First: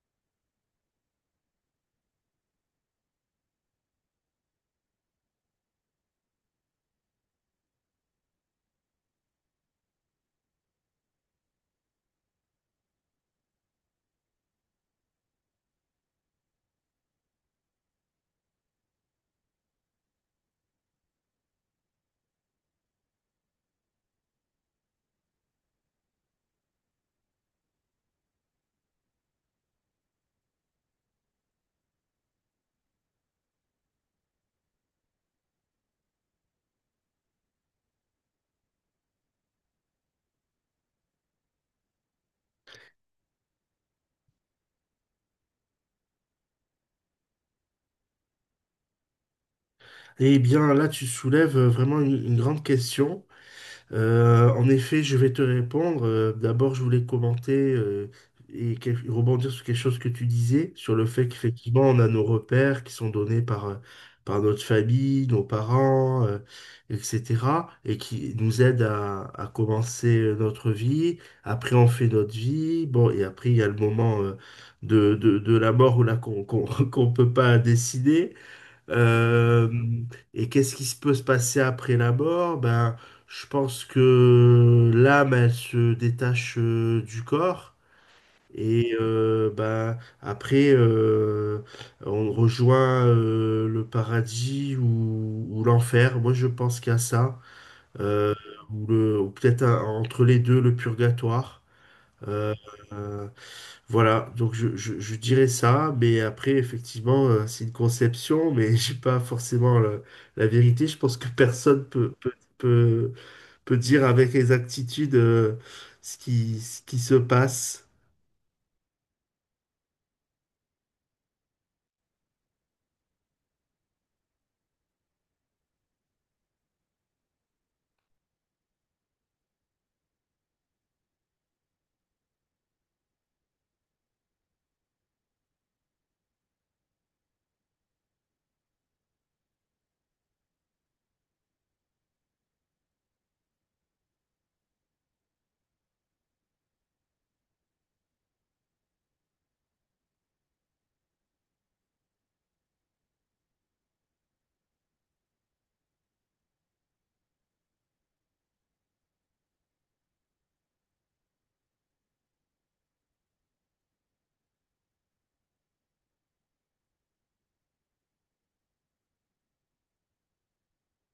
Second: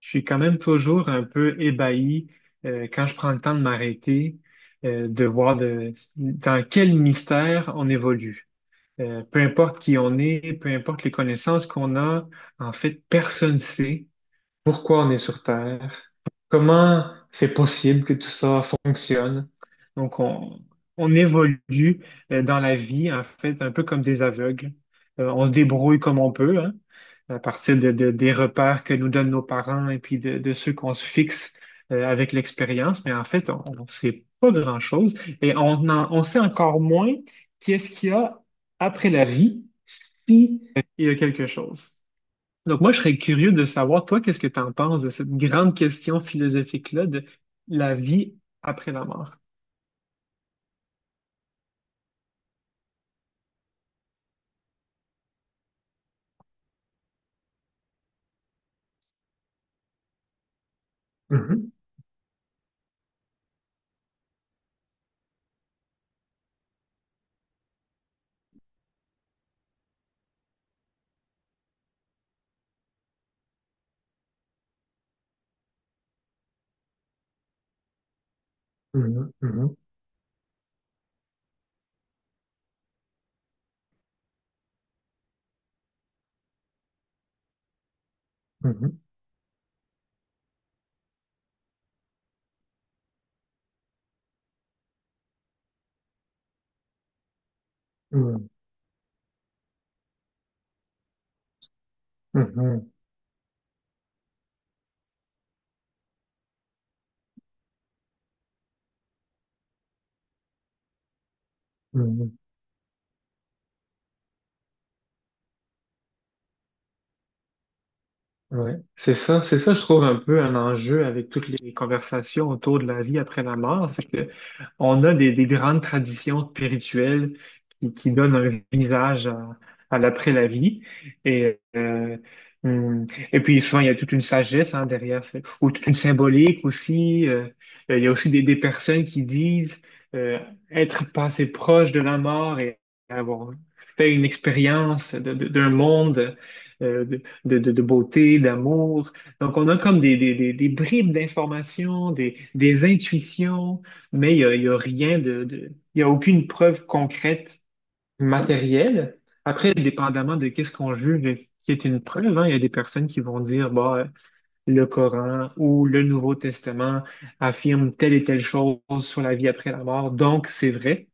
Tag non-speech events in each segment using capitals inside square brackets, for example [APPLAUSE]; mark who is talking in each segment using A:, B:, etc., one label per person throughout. A: Je suis quand même toujours un peu ébahi quand je prends le temps de m'arrêter, dans quel mystère on évolue. Peu importe qui on est, peu importe les connaissances qu'on a, en fait, personne ne sait pourquoi on est sur Terre, comment c'est possible que tout ça fonctionne. Donc, on évolue dans la vie, en fait, un peu comme des aveugles. On se débrouille comme on peut, hein, à partir des repères que nous donnent nos parents et puis de ceux qu'on se fixe avec l'expérience. Mais en fait, on ne sait pas grand-chose et on sait encore moins qu'est-ce qu'il y a après la vie, si il y a quelque chose. Donc moi, je serais curieux de savoir, toi, qu'est-ce que tu en penses de cette grande question philosophique-là de la vie après la mort?
B: Eh bien, là, tu soulèves vraiment une grande question. En effet, je vais te répondre. D'abord, je voulais rebondir sur quelque chose que tu disais, sur le fait
A: Mhm,
B: qu'effectivement, on a nos repères qui sont donnés par notre famille, nos parents, etc., et qui nous aident à commencer notre vie. Après, on fait notre vie. Bon, et après, il y a le moment de la mort où là, [LAUGHS] qu'on peut pas décider.
A: mhm,
B: Euh,
A: mhm,
B: et qu'est-ce qui se peut se passer après la mort? Ben, je pense que l'âme, elle se détache du corps. Et
A: mhm,
B: euh, ben, après, on rejoint le paradis ou l'enfer. Moi, je pense qu'il y a ça.
A: mhm,
B: Ou peut-être entre les deux, le purgatoire. Euh, voilà, donc je dirais ça, mais après, effectivement, c'est une conception, mais [LAUGHS] j'ai pas forcément la vérité. Je pense que personne
A: mhm, mhm.
B: peut, peut dire avec exactitude ce qui se passe.
A: Ouais. C'est ça, je trouve un peu un enjeu avec toutes les conversations autour de la vie après la mort, c'est que on a des grandes traditions spirituelles qui donnent un visage à l'après la vie. Et, euh, hum, et puis souvent, il y a toute une sagesse hein, derrière, ou toute une symbolique aussi. Il y a aussi des personnes qui disent euh, être passé proche de la mort et avoir fait une expérience d'un monde. euh, de beauté, d'amour. Donc, on a comme des bribes d'informations, des intuitions, mais il y a rien il y a aucune preuve concrète, matérielle. Après, dépendamment de qu'est-ce qu'on juge qui est une preuve, hein, il y a des personnes qui vont dire, bah, le Coran ou le Nouveau Testament affirme telle et telle chose sur la vie après la mort, donc c'est vrai.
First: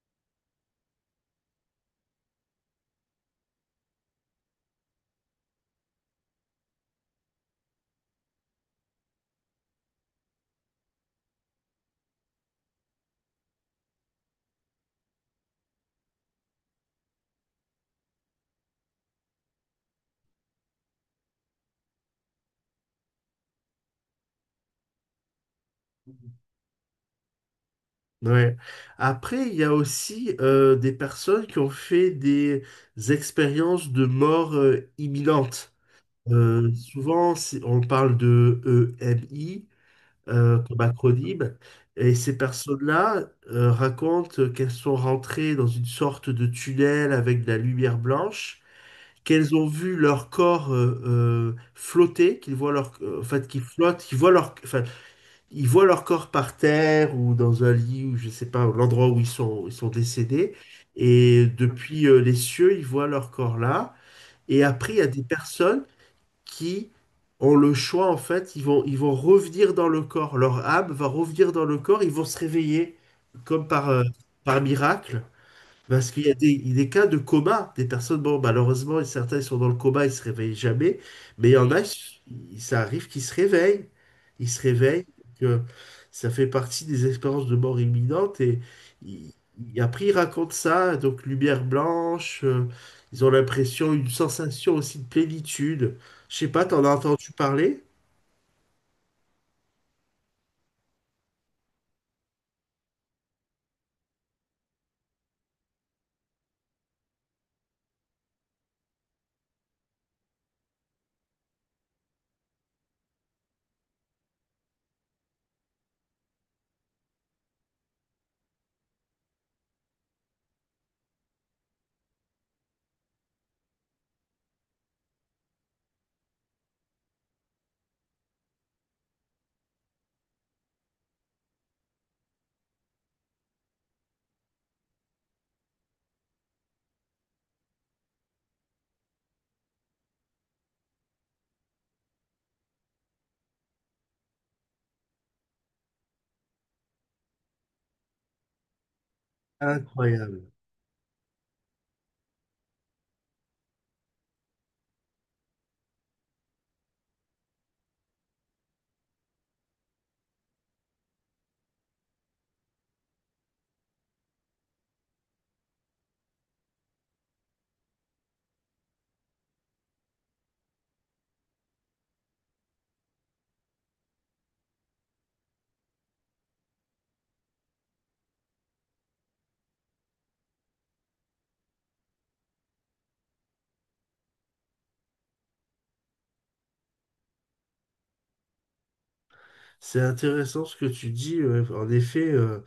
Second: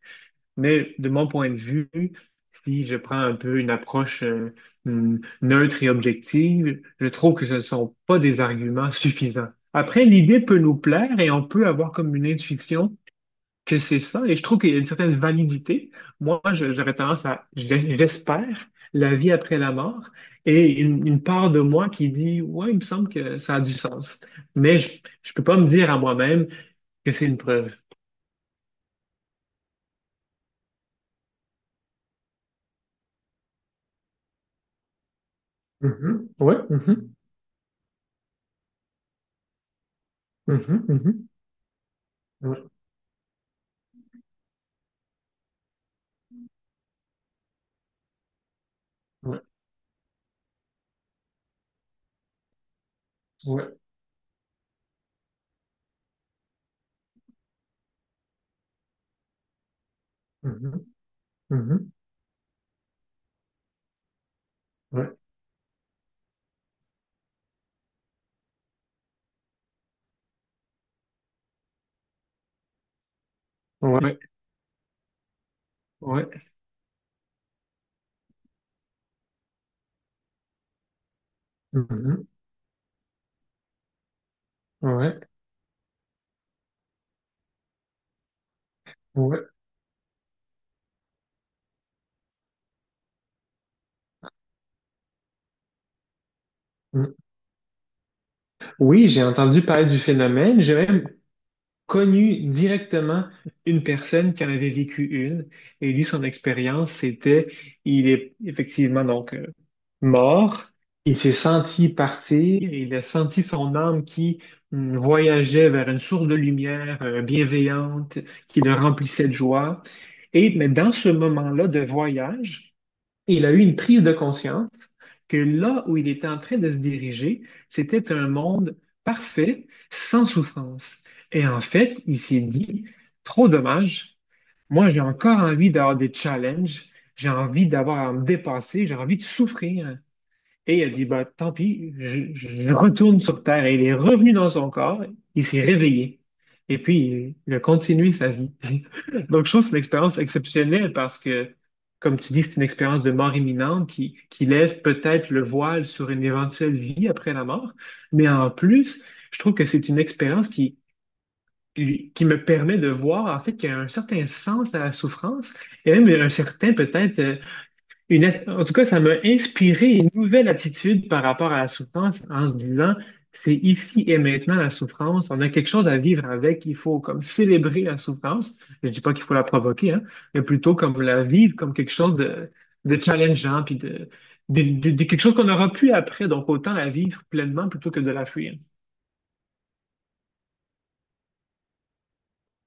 A: Mais de mon point de vue, si je prends un peu une approche neutre et objective, je trouve que ce ne sont pas des arguments suffisants. Après, l'idée peut nous plaire et on peut avoir comme une intuition que c'est ça. Et je trouve qu'il y a une certaine validité. Moi, j'aurais tendance à j'espère, la vie après la mort et une part de moi qui dit, ouais, il me semble que ça a du sens. Mais je ne peux pas me dire à moi-même que c'est une preuve.
B: Ouais. Après, il y a aussi des personnes qui ont fait des expériences de mort imminente.
A: Mhm. Ouais, mhm.
B: Souvent, on parle de EMI, comme
A: Mhm, mhm.
B: acronyme. Et ces
A: Ouais,
B: personnes-là racontent qu'elles sont rentrées dans une sorte de tunnel avec de la lumière blanche,
A: ouais.
B: qu'elles ont vu leur corps flotter, qu'ils voient leur, en fait, qu'ils
A: Ouais.
B: flottent, qu'ils voient leur, enfin, ils voient leur corps par terre ou dans un lit ou je sais pas, l'endroit où ils sont décédés.
A: Mhm.
B: Et
A: Mhm.
B: depuis les cieux, ils voient leur corps là. Et après, il y a
A: Ouais.
B: des personnes qui ont le choix, en fait, ils vont revenir dans le corps. Leur âme va revenir dans le corps, ils vont se réveiller comme par, euh,
A: Ouais.
B: par miracle. Parce qu'il
A: Ouais.
B: y a des, il y a des cas de coma, des personnes, bon, malheureusement, certains ils sont dans le coma, ils se réveillent jamais, mais il y en a, oui.
A: Mhm.
B: Ça arrive qu'ils se réveillent. Ils se réveillent,
A: Ouais.
B: que ça fait partie des expériences de mort imminente, et ils-
A: Ouais.
B: après, ils racontent ça, donc lumière blanche, ils ont l'impression, une sensation aussi de plénitude. Je sais pas, t'en as
A: Mhm.
B: entendu parler?
A: Oui, j'ai entendu parler du phénomène. J'ai même connu directement une personne qui en avait vécu une. Et lui, son expérience, il est effectivement donc mort. Il s'est senti partir. Il a senti son âme qui voyageait vers une source de lumière bienveillante qui le remplissait de joie. Mais dans ce moment-là de voyage, Et il a eu une prise de conscience que là où il était en train de se diriger, c'était un monde parfait, sans souffrance. Et en fait, il s'est dit, trop dommage, moi j'ai encore envie d'avoir des challenges, j'ai envie d'avoir à me dépasser, j'ai envie de souffrir. Et il a dit, bah, tant pis, je retourne sur Terre. Et il est revenu dans son corps, il s'est réveillé. Et puis, il a continué sa vie. [LAUGHS] Donc, je trouve que c'est une expérience
B: Incroyable.
A: exceptionnelle parce que, comme tu dis, c'est une expérience de mort imminente qui laisse peut-être le voile sur une éventuelle vie après la mort. Mais en plus, je trouve que c'est une expérience qui me permet de voir, en fait, qu'il y a un certain sens à la souffrance et même un certain, peut-être, en tout cas, ça m'a inspiré une nouvelle attitude par rapport à la souffrance en se disant, c'est ici et maintenant la souffrance. On a quelque chose à vivre avec. Il faut comme célébrer la souffrance. Je dis pas qu'il faut la provoquer, hein, mais plutôt comme la vivre comme quelque chose de challengeant, puis de quelque chose qu'on aura pu après. Donc, autant la vivre pleinement plutôt que de la fuir.
B: C'est intéressant ce que tu dis, en effet. euh,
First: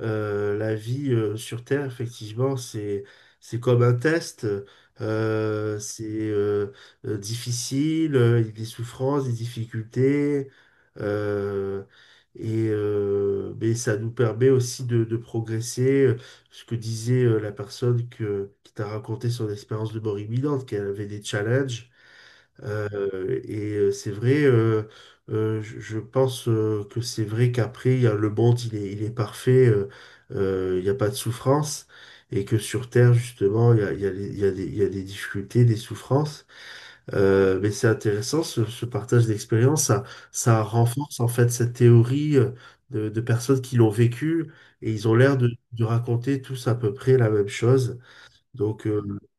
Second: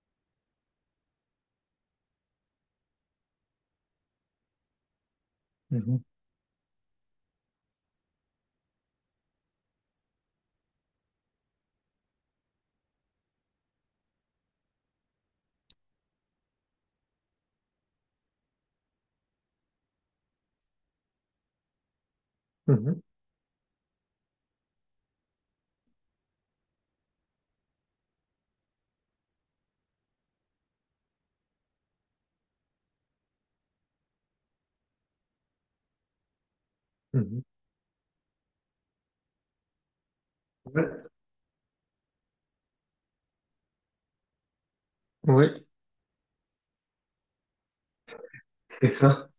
B: Euh, La vie sur Terre, effectivement, c'est comme un test.
A: Mhm,
B: C'est difficile, il y a des souffrances, des difficultés. euh, mais ça nous permet aussi de progresser. Ce que disait la personne qui t'a raconté son expérience de mort imminente, qu'elle avait des challenges.
A: mhm,
B: Et c'est vrai, je pense que c'est vrai qu'après, le monde, il est parfait, il n'y a pas de souffrance, et que sur Terre, justement, il y a les- il y a des, il y a des difficultés, des souffrances.
A: mhm.
B: Mais c'est intéressant, ce partage d'expérience, ça
A: Ouais,
B: renforce en fait cette théorie de personnes qui l'ont vécu, et ils ont l'air de,
A: Oui,
B: de raconter tous à peu près la même chose. Donc,
A: c'est ça.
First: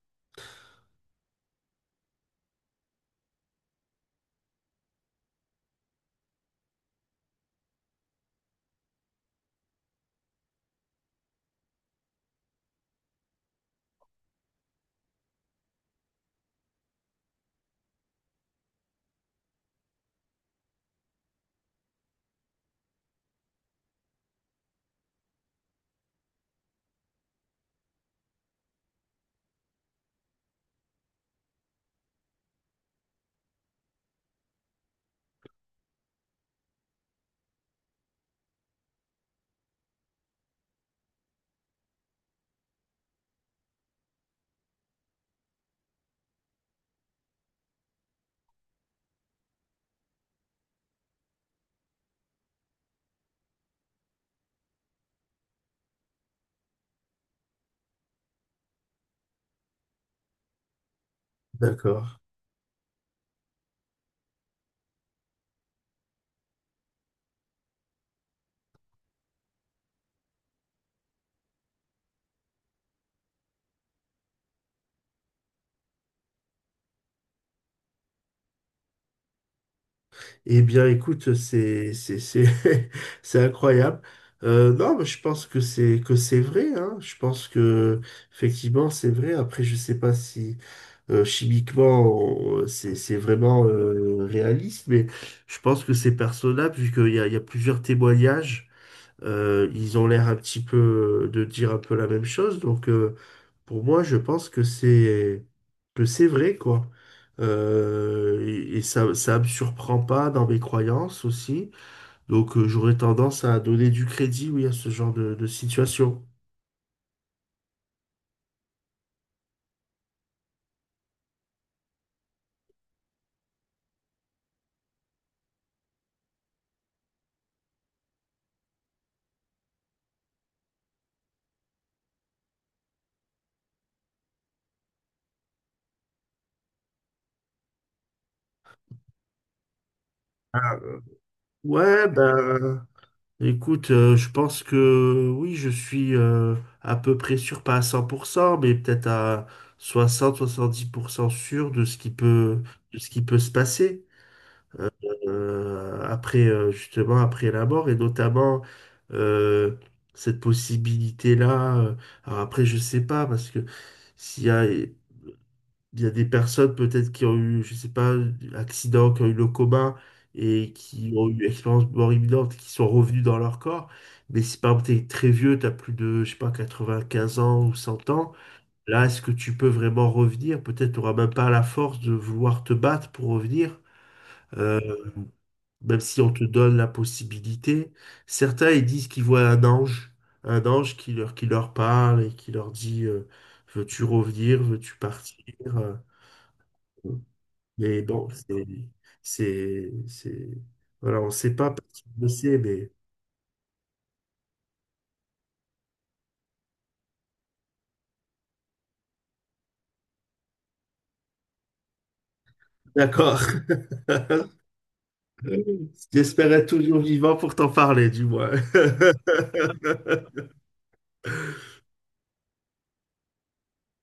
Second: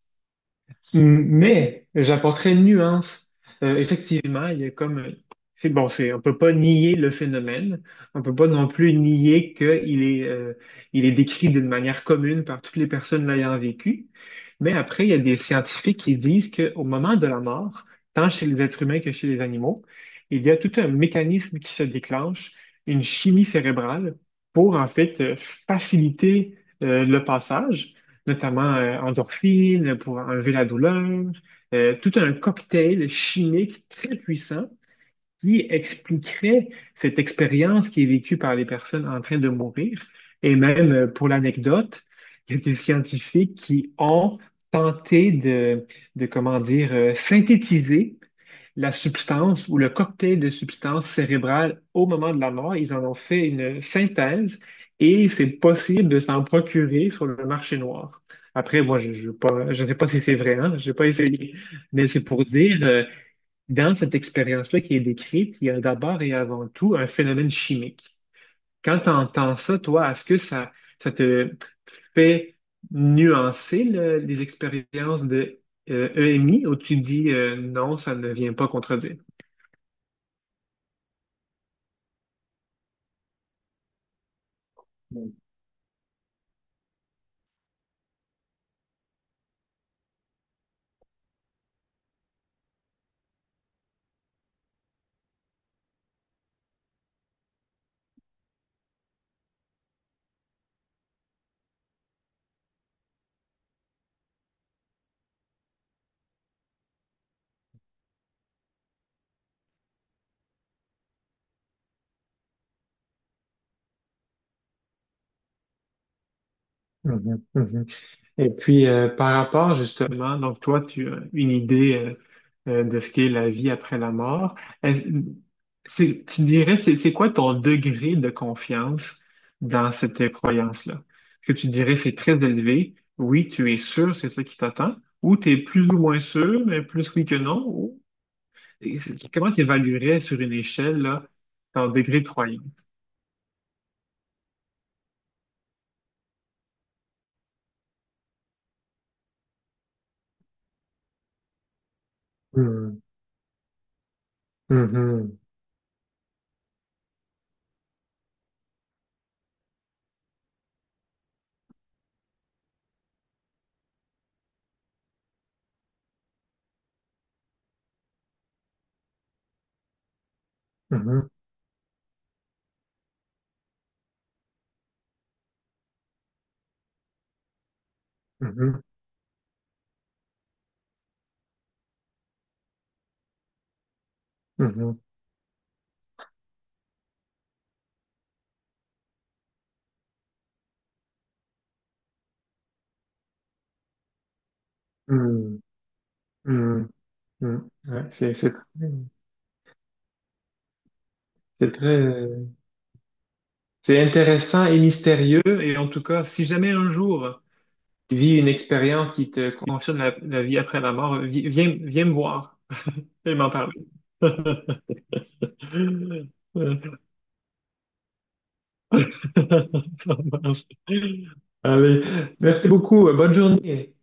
A: Mais j'apporterai une nuance. Effectivement, il y a comme c'est bon, c'est on peut pas nier le phénomène, on peut pas non plus nier qu'il est il est décrit d'une manière commune par toutes les personnes l'ayant vécu. Mais après, il y a des scientifiques qui disent qu'au moment de la mort, tant chez les êtres humains que chez les animaux, il y a tout un mécanisme qui se déclenche, une chimie cérébrale pour en fait faciliter le passage notamment endorphines pour enlever la douleur, tout un cocktail chimique très puissant qui expliquerait cette expérience qui est vécue par les personnes en train de mourir. Et même, pour l'anecdote, il y a des scientifiques qui ont tenté de synthétiser la substance ou le cocktail de substances cérébrales au moment de la mort. Ils en ont fait une synthèse et c'est possible de s'en procurer sur le marché noir. Après, moi, veux pas, je ne sais pas si c'est vrai, hein, je n'ai pas essayé, mais
B: d'accord.
A: c'est pour dire, dans cette expérience-là qui est décrite, il y a d'abord et avant tout un phénomène chimique. Quand tu entends ça, toi, est-ce que ça te fait nuancer les expériences de EMI ou tu dis non, ça ne vient pas contredire?
B: Eh bien, écoute, c'est [LAUGHS] c'est incroyable. Non, mais je pense que c'est vrai. Hein. Je pense que effectivement c'est vrai. Après, je sais pas si chimiquement c'est vraiment réaliste, mais je pense que c'est personnable vu qu'il y a plusieurs témoignages ils ont l'air un petit peu de dire un peu la même chose. Donc, pour moi, je pense que c'est vrai, quoi. Et ça, ça me surprend pas dans mes croyances aussi. Donc, j'aurais tendance à donner du crédit, oui, à ce genre de situation.
A: Mhm, mhm. Et puis, par rapport justement, donc toi, tu as une idée de ce qu'est la vie après la mort. est Tu dirais, c'est quoi ton degré de confiance dans cette croyance-là? Est-ce que tu dirais c'est très élevé? Oui, tu es sûr, c'est ça qui t'attend? Ou tu es plus ou moins sûr, mais plus oui que non? Comment tu évaluerais sur une
B: Ah,
A: échelle, là, ton
B: ouais,
A: degré de
B: ben,
A: croyance?
B: écoute, je pense que oui, je suis à peu près sûr, pas à 100%, mais peut-être à 60-70% sûr de ce qui peut, de
A: Mhm,
B: ce qui peut se passer.
A: mhm,
B: Après Justement après la mort et notamment euh, cette possibilité-là. Alors après, je sais pas parce que s'il y a des personnes peut-être qui ont eu, je sais pas, accident, qui ont eu le coma et qui ont
A: mhm,
B: eu expérience de mort imminente, qui sont revenus dans leur corps. Mais si par exemple t'es très vieux, t'as plus de, je sais pas, 95 ans ou 100 ans,
A: mhm,
B: là, est-ce que tu peux vraiment revenir? Peut-être t'auras même pas la force de vouloir te battre pour revenir. euh,
A: mhm,
B: Même si on te donne la possibilité. Certains, ils disent qu'ils voient un ange qui leur parle et qui leur dit, veux-tu revenir, veux-tu partir?
A: mhm, mhm. Mm.
B: Mais
A: Ouais,
B: bon,
A: c'est c'est très,
B: c'est, c'est, voilà, on ne sait pas
A: c'est
B: parce
A: très,
B: personne ne sait, mais
A: c'est intéressant et mystérieux. Et en tout cas, si jamais un jour tu vis une expérience qui te confirme la vie après la mort, viens me voir et
B: d'accord.
A: m'en parler. [LAUGHS]
B: [LAUGHS] J'espérais toujours vivant pour t'en parler, du moins.
A: Ça
B: [LAUGHS]
A: marche. Allez, merci beaucoup. Bonne journée.